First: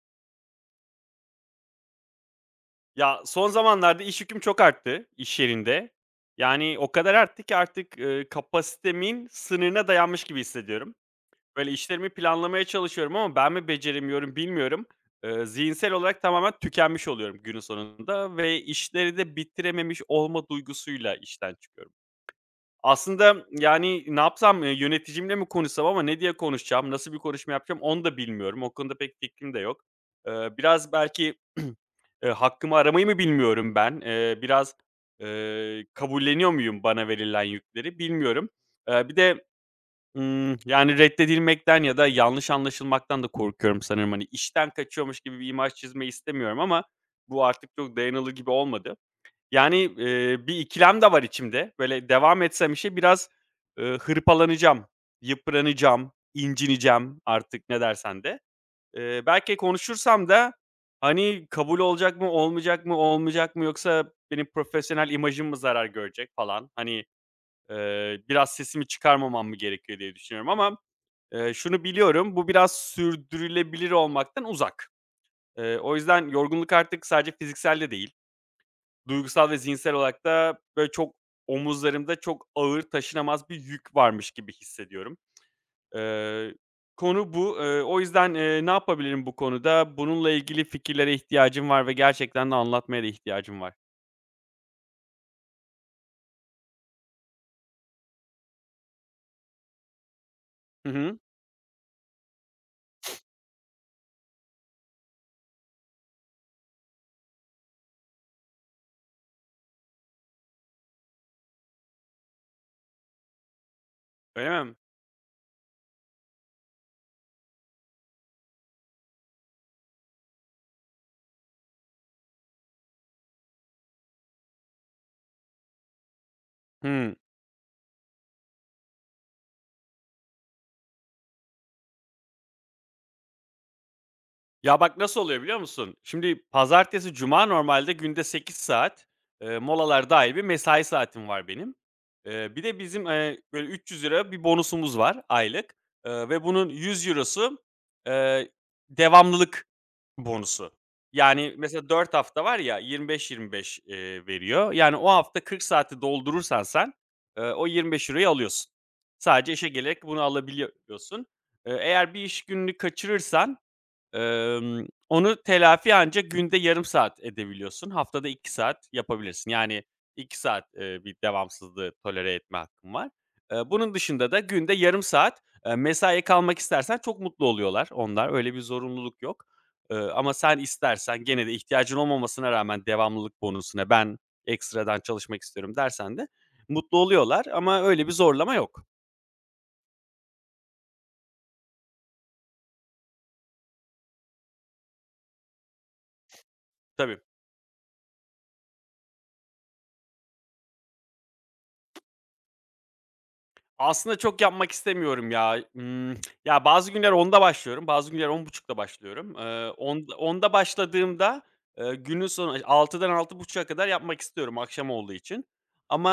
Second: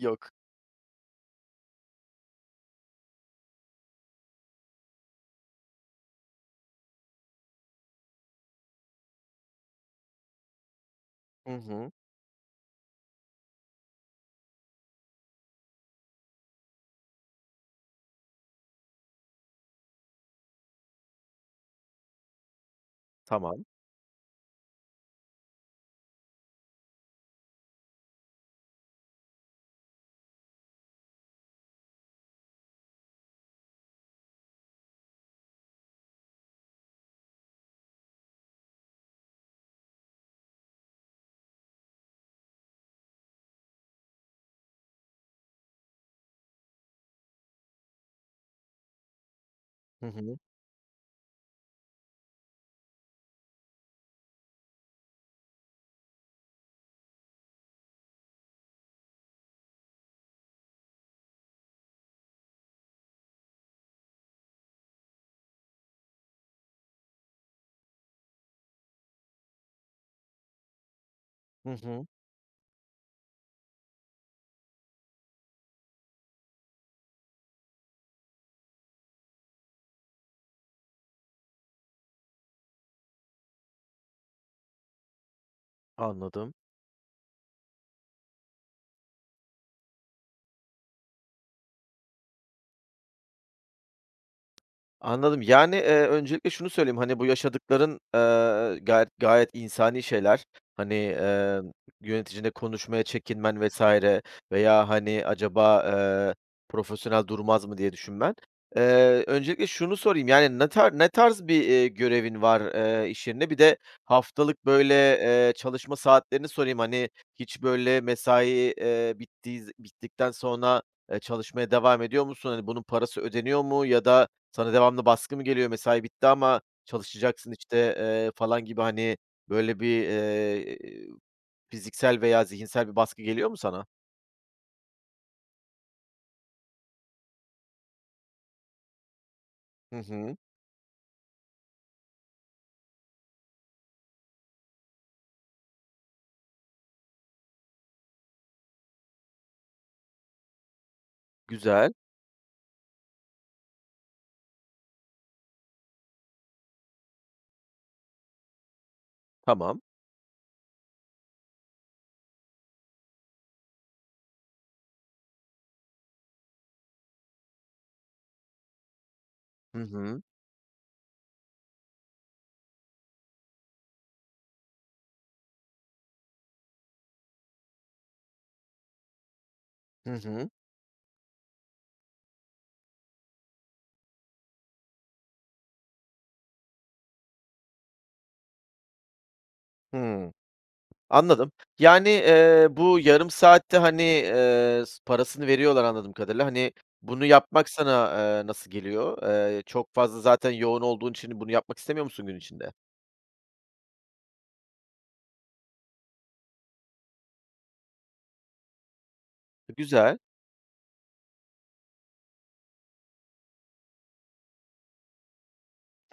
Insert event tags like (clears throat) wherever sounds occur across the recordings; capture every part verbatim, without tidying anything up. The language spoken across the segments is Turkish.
Yok. Ya, son zamanlarda iş yüküm çok arttı iş yerinde. Yani o kadar arttı ki artık, ııı, kapasitemin sınırına dayanmış gibi hissediyorum. Hı Böyle hı. işlerimi planlamaya çalışıyorum ama ben mi beceremiyorum bilmiyorum. Iıı, zihinsel olarak tamamen tükenmiş oluyorum günün sonunda ve işleri de bitirememiş olma duygusuyla işten çıkıyorum. Aslında, Tamam. yani, ne yapsam, ııı, yöneticimle mi konuşsam ama ne diye konuşacağım, nasıl bir konuşma yapacağım onu da bilmiyorum. O konuda pek fikrim de yok. Iıı, biraz belki Eee, hakkımı aramayı mı bilmiyorum ben. Eee, biraz, eee, kabulleniyor muyum bana verilen yükleri bilmiyorum. Eee, bir de, ımm, yani, reddedilmekten ya da yanlış anlaşılmaktan da korkuyorum sanırım. Hani, işten kaçıyormuş gibi bir imaj çizmeyi istemiyorum ama bu artık çok dayanılır gibi olmadı. Yani, Hı eee, hı. bir ikilem de var içimde. Böyle devam etsem işe biraz, eee, hırpalanacağım, yıpranacağım, incineceğim artık ne dersen de. Eee, belki konuşursam da, hani, kabul olacak mı, olmayacak mı, olmayacak mı yoksa benim profesyonel imajım mı zarar görecek falan, hani, eee, biraz sesimi çıkarmamam mı gerekiyor diye düşünüyorum ama, eee, Hı şunu hı. biliyorum, bu biraz sürdürülebilir olmaktan uzak. Eee, o yüzden yorgunluk artık sadece fiziksel de değil, duygusal ve zihinsel olarak da, böyle, çok omuzlarımda çok ağır taşınamaz bir yük varmış gibi hissediyorum. Eee, Anladım. Konu bu. Eee, o yüzden, eee, ne yapabilirim bu konuda? Bununla ilgili fikirlere ihtiyacım var ve gerçekten de anlatmaya da ihtiyacım var. Anladım. Yani, eee, öncelikle şunu söyleyeyim, hani, bu yaşadıkların, eee, gayet gayet insani şeyler. Hı Hani, hı. eee, yöneticinle konuşmaya çekinmen vesaire veya, hani, acaba, eee, profesyonel durmaz mı diye düşünmen. Eee, öncelikle şunu sorayım, yani, ne tar ne tarz bir, eee, görevin var, eee, iş yerinde? Bir de Öyle haftalık, mi? böyle, eee, çalışma saatlerini sorayım. Hani, hiç, böyle, mesai, eee, bittiği bittikten sonra, eee, çalışmaya devam ediyor musun? Hani, bunun parası ödeniyor mu ya da, sana devamlı baskı mı geliyor? Mesai bitti ama Hıı. çalışacaksın, işte, eee, falan gibi, hani, böyle bir, eee, fiziksel veya zihinsel bir baskı geliyor mu sana? Ya, bak, nasıl oluyor biliyor musun? Şimdi pazartesi, cuma normalde günde sekiz saat, eee, Hı molalar dâhil hı. bir mesai saatim var benim. Eee, bir de bizim, eee, böyle üç yüz lira bir bonusumuz var aylık, eee, ve bunun €yüz eurosu, eee, devamlılık bonusu. Yani, mesela Güzel. dört hafta var ya, yirmi beş yirmi beş, eee, veriyor. Yani, o hafta kırk saati doldurursan sen, eee, o €yirmi beş euroyu alıyorsun. Sadece işe Tamam. gelerek bunu alabiliyorsun. Eee, eğer bir iş gününü kaçırırsan, Emm, onu telafi ancak günde yarım saat edebiliyorsun. Haftada iki saat yapabilirsin. Hı Yani hı. iki saat, eee, bir devamsızlığı tolere etme hakkın var. Eee, bunun dışında da günde yarım saat, eee, mesaiye kalmak istersen çok mutlu oluyorlar onlar. Öyle bir zorunluluk yok. Eee, Hı Ama hı. sen istersen gene de ihtiyacın olmamasına rağmen devamlılık bonusuna ben ekstradan çalışmak istiyorum dersen de mutlu oluyorlar ama öyle bir zorlama yok. Hımm. Anladım. Yani, eee, bu yarım saatte, hani, eee, s parasını veriyorlar anladığım kadarıyla. Hani, Tabii. bunu yapmak sana, eee, nasıl geliyor? Eee, çok fazla zaten yoğun olduğun için bunu yapmak istemiyor musun gün içinde? Aslında çok yapmak istemiyorum ya. Imm, ya, bazı günler onda başlıyorum, bazı günler on buçukta başlıyorum. Eee, on Güzel. onda başladığımda, eee, günün sonu altıdan altı altı buçuğa kadar yapmak istiyorum akşam olduğu için.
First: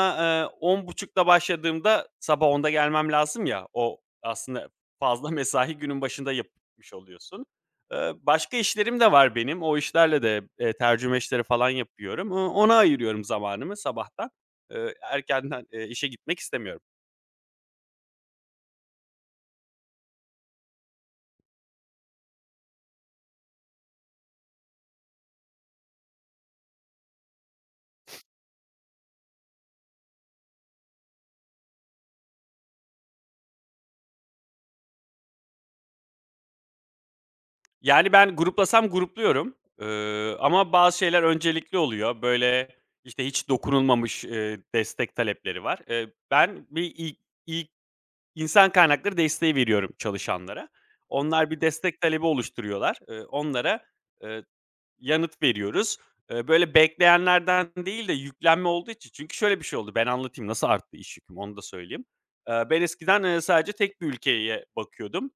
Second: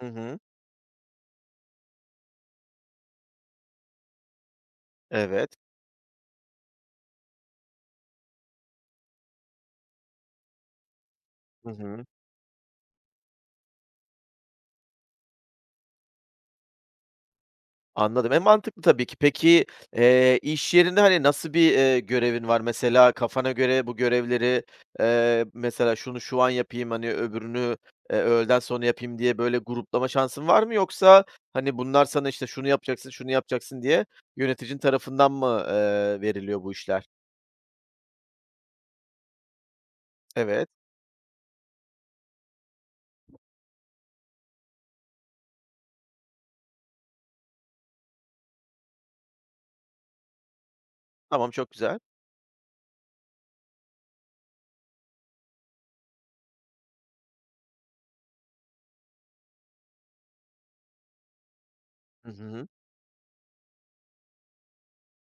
Hı hı. e, on buçukta başladığımda sabah onda gelmem lazım ya. O aslında fazla (laughs) Evet. mesai günün başında yapmış oluyorsun. Eee, başka işlerim de var benim. O işlerle de, eee, tercüme işleri falan Hı hı. yapıyorum. O ona ayırıyorum zamanımı sabahtan. Eee, erkenden, eee, işe gitmek istemiyorum. Anladım. E, mantıklı tabii ki. Peki, eee, iş yerinde, hani, nasıl bir, eee, görevin var? Mesela kafana göre bu görevleri, eee, mesela şunu şu an yapayım, hani, öbürünü, eee, öğleden sonra yapayım diye böyle gruplama şansın var mı? Yoksa, hani, bunlar sana, işte, şunu yapacaksın, şunu yapacaksın diye yöneticin tarafından mı, eee, veriliyor bu işler? Yani, ben gruplasam grupluyorum, ııı, Evet. ama bazı şeyler öncelikli oluyor. Böyle, işte, hiç dokunulmamış, eee, destek talepleri var. Eee, ben bir ilk ilk insan kaynakları desteği veriyorum çalışanlara. Tamam, Onlar bir çok güzel. destek talebi oluşturuyorlar. Iıı, onlara, eee, yanıt veriyoruz. Eee, böyle, bekleyenlerden değil de yüklenme olduğu için çünkü şöyle bir şey oldu, ben anlatayım nasıl arttı iş yüküm, onu da söyleyeyim. Hı Eee, hı. Ben eskiden, eee, sadece tek bir ülkeye bakıyordum.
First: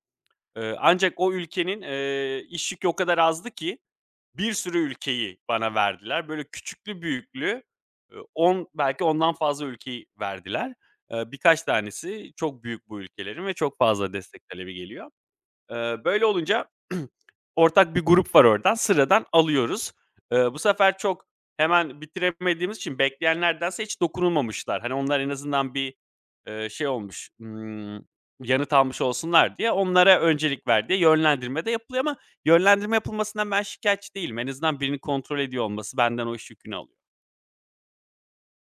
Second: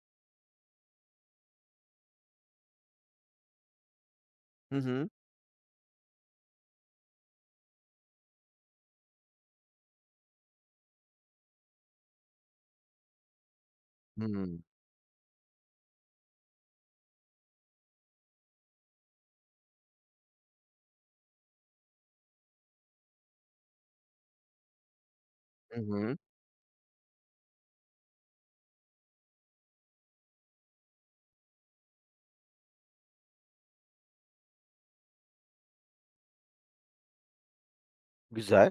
Eee, ancak o ülkenin, eee, iş yükü o kadar azdı ki bir Hı sürü hı. ülkeyi bana verdiler. Böyle küçüklü büyüklü, ııı, on belki ondan fazla ülkeyi verdiler. Eee, birkaç tanesi çok büyük bu ülkelerin ve çok fazla destek Hımm. talebi geliyor. Eee, böyle olunca (clears throat) ortak bir grup var oradan, sıradan alıyoruz. Eee, bu sefer çok hemen bitiremediğimiz için bekleyenlerdense hiç dokunulmamışlar. Hani, onlar en azından Hı hı. bir, hı. eee, şey olmuş, ımm, yanıt almış olsunlar diye onlara öncelik ver yönlendirme de yapılıyor ama yönlendirme yapılmasından ben şikâyetçi değilim. En azından birini kontrol ediyor olması benden o iş yükünü alıyor. Güzel.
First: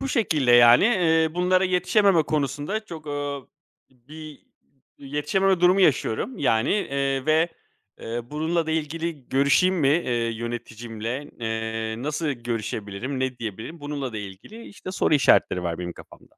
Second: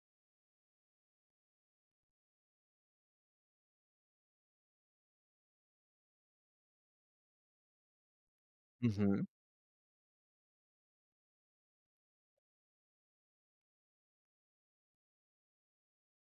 Bu şekilde, yani, eee, bunlara yetişememe konusunda çok, ııı, bir yetişememe durumu yaşıyorum, yani, eee, ve, eee, bununla da Hı hı. ilgili görüşeyim mi, eee, yöneticimle, eee, nasıl görüşebilirim, ne diyebilirim? Bununla da ilgili, işte, soru işaretleri var benim kafamda.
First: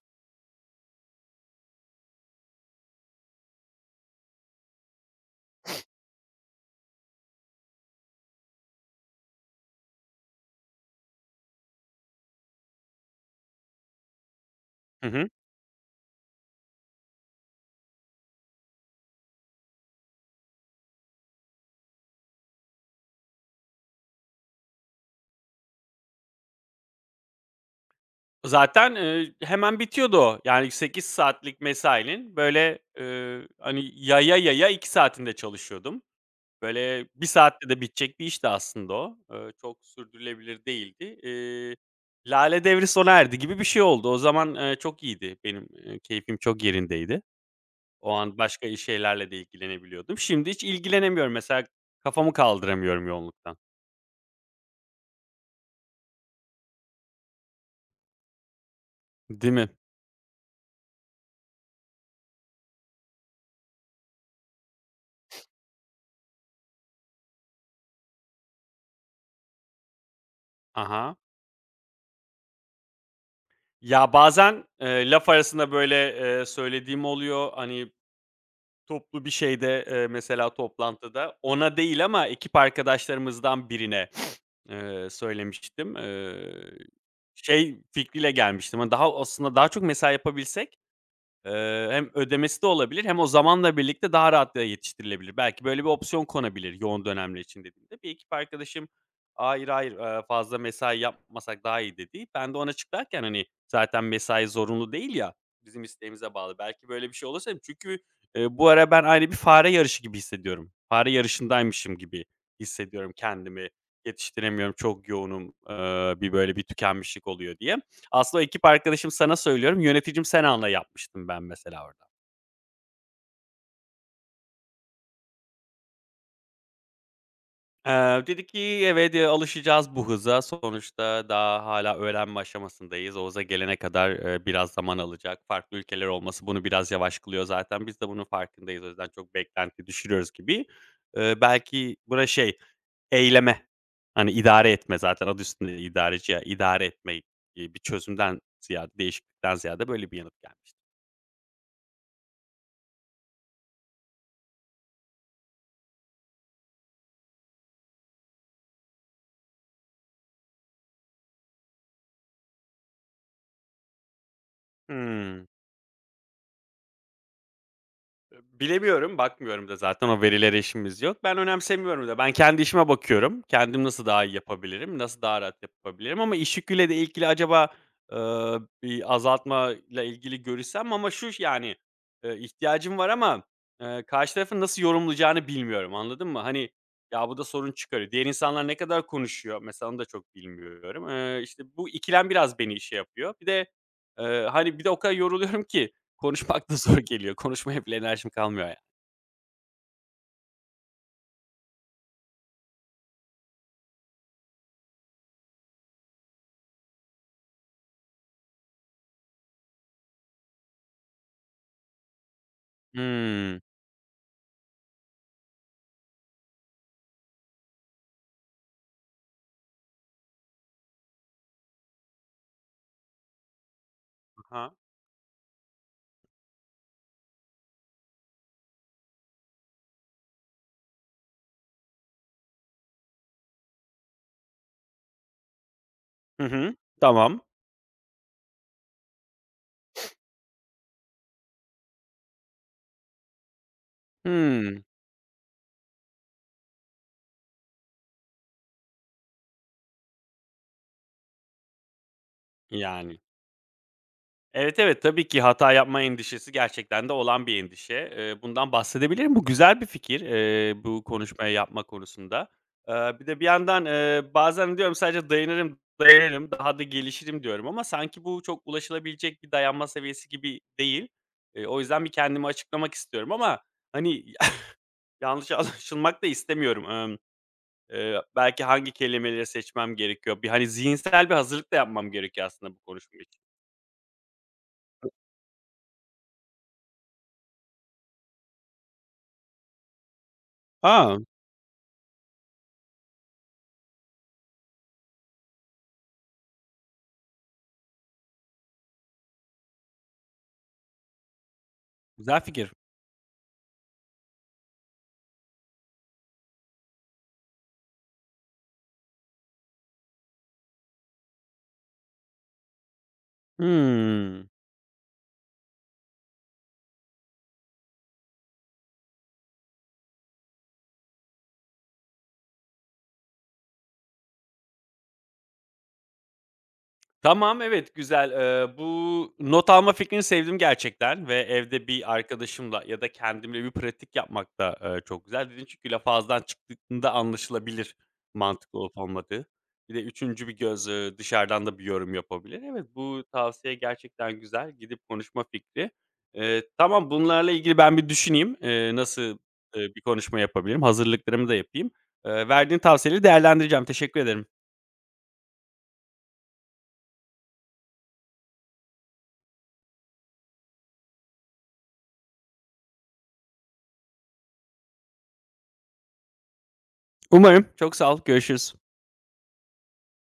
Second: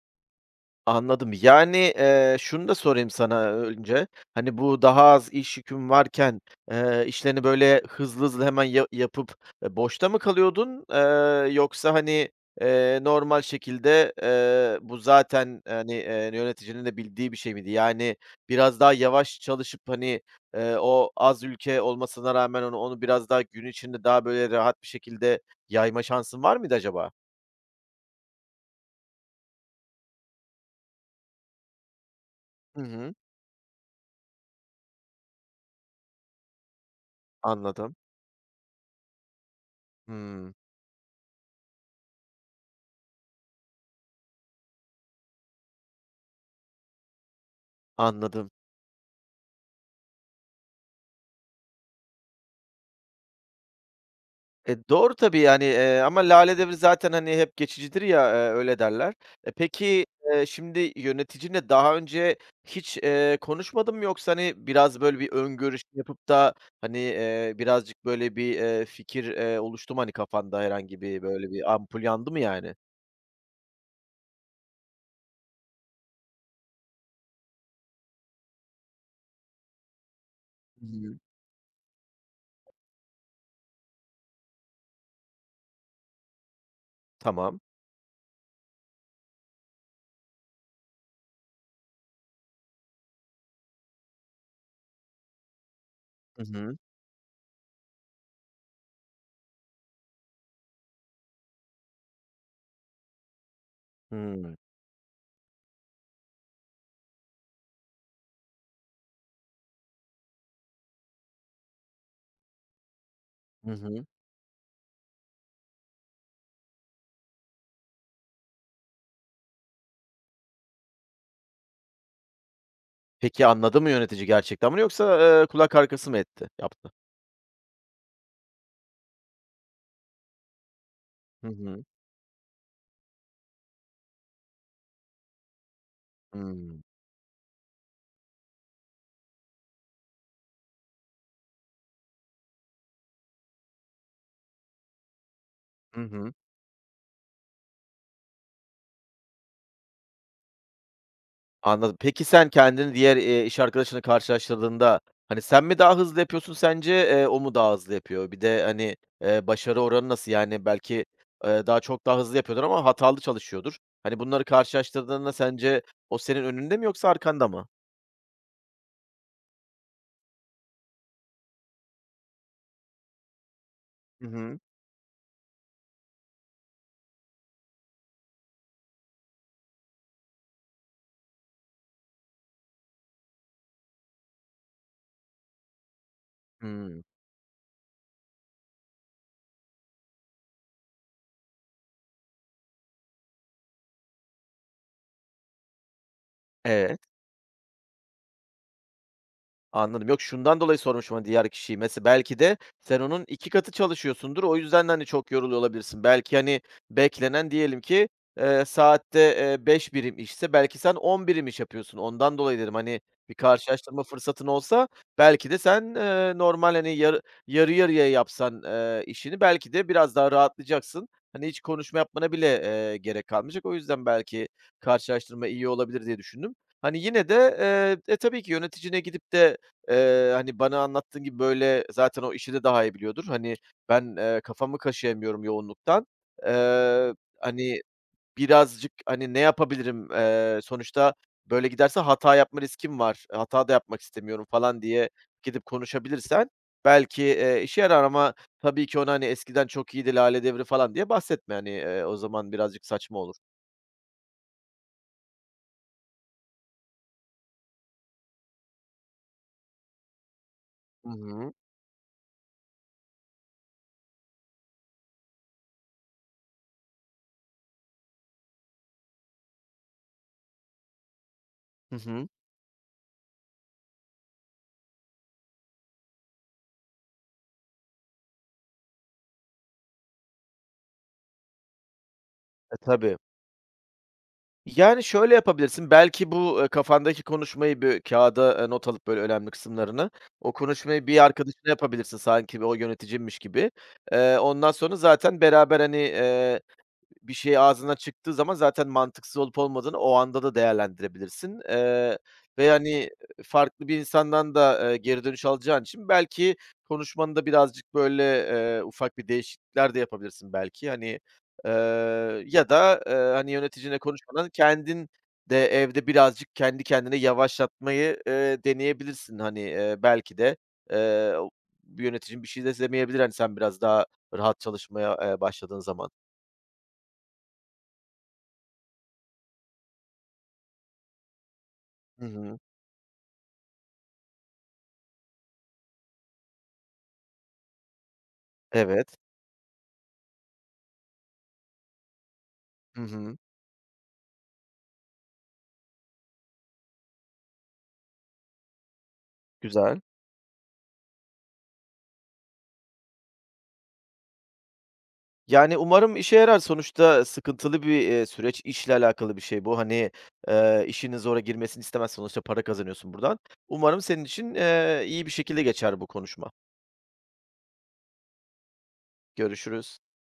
Anladım. Yani, eee, şunu da sorayım sana önce. Hani, bu daha az iş yükün varken, eee, işlerini böyle hızlı hızlı hemen ya yapıp, eee, boşta mı kalıyordun? Eee, yoksa, hani, eee, normal şekilde, eee, bu Hı hı. zaten, hani, eee, yöneticinin de bildiği bir şey miydi? Yani, biraz daha yavaş çalışıp, hani, eee, o az ülke olmasına rağmen onu onu biraz daha gün içinde daha böyle rahat bir şekilde yayma şansın var mıydı acaba? Zaten, eee, hemen bitiyordu o. Yani, sekiz saatlik mesainin böyle, Hı hı. eee, hani, yaya yaya iki saatinde çalışıyordum. Böyle bir saatte de Anladım. bitecek bir işti aslında o. Eee, çok Hımm, sürdürülebilir değildi. Eee, Lale devri sona erdi gibi bir şey oldu. O zaman, eee, çok iyiydi. Benim, eee, keyfim çok yerindeydi. O an anladım. başka i şeylerle de ilgilenebiliyordum. Şimdi hiç ilgilenemiyorum. Mesela kafamı kaldıramıyorum yoğunluktan. E, doğru tabii, yani, eee, ama lale devri zaten, hani, hep geçicidir ya, eee, öyle derler. E, Değil mi? peki, eee, şimdi yöneticinle daha önce hiç, eee, konuşmadın mı yoksa, hani, biraz böyle bir öngörüş yapıp da, hani, eee, birazcık böyle bir, eee, fikir, eee, oluştu mu, hani, kafanda herhangi Aha. bir böyle bir ampul yandı mı yani? Ya, bazen, eee, laf arasında böyle, eee, söylediğim oluyor. Hani, Toplu bir şeyde, eee, mesela Hı hı. toplantıda ona değil ama ekip arkadaşlarımızdan birine, eee, söylemiştim. Eee, Tamam. Şey fikriyle gelmiştim, hani, daha aslında daha çok mesai yapabilsek, Eee, hem ödemesi de olabilir hem o zamanla birlikte daha rahat da yetiştirilebilir. Belki böyle bir opsiyon Hı hı. konabilir yoğun dönemler için dediğimde. Bir ekip arkadaşım, "Hayır, hayır, eee, fazla mesai yapmasak daha iyi." dedi. Ben de ona açıklarken, hani, zaten mesai Hımm. zorunlu değil ya, bizim isteğimize bağlı. Belki böyle bir şey olursa çünkü, eee, bu ara ben aynı bir fare yarışı gibi hissediyorum. Fare yarışındaymışım gibi hissediyorum kendimi. Hı hı. Yetiştiremiyorum, çok yoğunum, eee, bir böyle bir tükenmişlik oluyor diye. Aslında o ekip arkadaşım sana söylüyorum, yöneticim sen anla yapmıştım ben mesela orada. Peki anladı mı yönetici gerçekten bunu yoksa, eee, kulak arkası mı etti, yaptı? Eee, dedi ki, "Evet, eee, alışacağız bu hıza. Sonuçta Hı daha hı. hala öğrenme aşamasındayız. Oğuz'a gelene kadar, eee, biraz zaman alacak. Farklı ülkeler olması bunu Hımm. biraz yavaş kılıyor zaten. Biz de bunun farkındayız. O yüzden çok beklenti düşürüyoruz." gibi. Eee, belki buna şey, eyleme, hani, idare etme zaten adı üstünde Hı idareci hı. ya, idare etme, iii, bir çözümden ziyade, değişiklikten ziyade böyle bir yanıt gelmişti. Anladım. Peki sen kendini diğer, eee, iş arkadaşınla karşılaştırdığında, hani, sen mi daha hızlı yapıyorsun sence, eee, o mu daha hızlı yapıyor? Bir de, hani, eee, başarı oranı nasıl? Yani, belki, eee, daha çok daha hızlı yapıyordur ama hatalı çalışıyordur. Hani, bunları karşılaştırdığında Hıı. sence o senin önünde mi yoksa arkanda mı? bilemiyorum, bakmıyorum da zaten o verilere işimiz yok. Ben önemsemiyorum da. Ben kendi işime bakıyorum. Kendim nasıl daha Hı iyi hı. yapabilirim, nasıl daha rahat yapabilirim ama iş yüküyle de ilgili acaba, eee, bir azaltma ile ilgili görüşsem ama şu yani, eee, ihtiyacım var ama, eee, karşı tarafın nasıl yorumlayacağını bilmiyorum, anladın mı? Hani, Hımm. ya, bu da sorun çıkarıyor. Diğer insanlar ne kadar konuşuyor mesela onu da çok bilmiyorum. Eee, işte, bu ikilem biraz beni işe yapıyor. Bir de, eee, hani, bir de o kadar yoruluyorum ki Konuşmak da (laughs) zor E? geliyor. Konuşmaya bile enerjim kalmıyor ya. Anladım. Yok, şundan dolayı sormuşum, hani, diğer kişiyi. Mesela belki de sen onun iki katı çalışıyorsundur. O yüzden de, hani, çok yoruluyor olabilirsin. Belki, hani, beklenen diyelim ki, eee, saatte, eee, beş birim işse belki sen on birim iş yapıyorsun. Ondan dolayı dedim, hani, bir Hımm. karşılaştırma fırsatın olsa belki de sen, eee, normal, hani, yarı yarı yarıya yapsan, eee, işini belki de biraz daha rahatlayacaksın. Hani, hiç konuşma yapmana bile, eee, gerek kalmayacak. O yüzden belki Ha. karşılaştırma iyi olabilir diye düşündüm. Hani, yine de, eee, e, tabii ki yöneticine gidip de, Eee, hani, bana anlattığın gibi, böyle, zaten o işi de daha iyi biliyordur. Hani, ben, eee, kafamı kaşıyamıyorum yoğunluktan. Hı hı. Eee, Tamam. Hani, birazcık, hani, ne yapabilirim? Eee, sonuçta böyle giderse hata yapma riskim var. E, Hata da yapmak istemiyorum falan Hımm. diye gidip konuşabilirsen belki, eee, işe yarar ama tabii ki ona, hani, eskiden çok iyiydi, lale devri falan diye bahsetme. Hani, eee, o zaman birazcık Yani. saçma olur. Evet, evet. Tabii ki hata yapma endişesi gerçekten de olan bir endişe. Eee, bundan bahsedebilirim. Bu güzel bir fikir, eee, bu Hı konuşmayı hı. yapma konusunda. Eee, bir de bir yandan, eee, bazen diyorum sadece dayanırım, dayanırım, daha da gelişirim diyorum ama sanki bu çok ulaşılabilecek bir dayanma seviyesi gibi değil. Eee, o Hı yüzden bir hı. kendimi açıklamak istiyorum ama, hani, (laughs) yanlış anlaşılmak da istemiyorum. Emm Eee, belki hangi kelimeleri seçmem gerekiyor? Bir, hani, zihinsel bir hazırlık da yapmam gerekiyor aslında E, bu tabii. konuşma için. Yani, şöyle yapabilirsin, belki bu, eee, kafandaki konuşmayı bir kağıda eee, not alıp, böyle, önemli kısımlarını, o konuşmayı A! bir arkadaşına yapabilirsin sanki o yöneticimmiş gibi. Eee, ondan sonra zaten beraber, hani, bir şey ağzından çıktığı zaman zaten mantıksız olup olmadığını o anda da değerlendirebilirsin. Eee, Güzel Ve, fikir. hani, farklı bir insandan da, eee, geri dönüş alacağın için belki konuşmanı da birazcık, böyle, eee, ufak bir değişiklikler de yapabilirsin belki. Hani, eee, ya da, eee, hani, yöneticinle Hıı. konuşmadan kendin de evde birazcık kendi kendine yavaşlatmayı, eee, deneyebilirsin. Hani, eee, belki de, eee, o bir yöneticin bir şey de demeyebilir, hani, sen biraz daha rahat çalışmaya, eee, başladığın zaman. Tamam, evet, güzel. Eee, bu not alma fikrini sevdim gerçekten ve evde bir Hı hı. arkadaşımla ya da kendimle bir pratik yapmak da, eee, çok güzel. Dedin çünkü laf ağızdan çıktığında anlaşılabilir mantıklı olup Evet. olmadığı. Bir de üçüncü bir göz, eee, dışarıdan da bir yorum yapabilir. Evet, Hı bu hı. tavsiye gerçekten güzel. Gidip konuşma fikri. Eee, tamam, bunlarla ilgili ben bir düşüneyim. Eee, nasıl, eee, bir Güzel. konuşma yapabilirim? Hazırlıklarımı da yapayım. Eee, verdiğin tavsiyeleri değerlendireceğim. Teşekkür ederim. Yani, umarım işe yarar. Sonuçta sıkıntılı bir, eee, süreç. İşle alakalı bir şey bu. Hani, eee, işinin zora girmesini istemezsin. Sonuçta para kazanıyorsun buradan. Umarım senin için, eee, iyi bir şekilde geçer bu konuşma. Umarım. Çok sağ ol. Görüşürüz. Görüşürüz.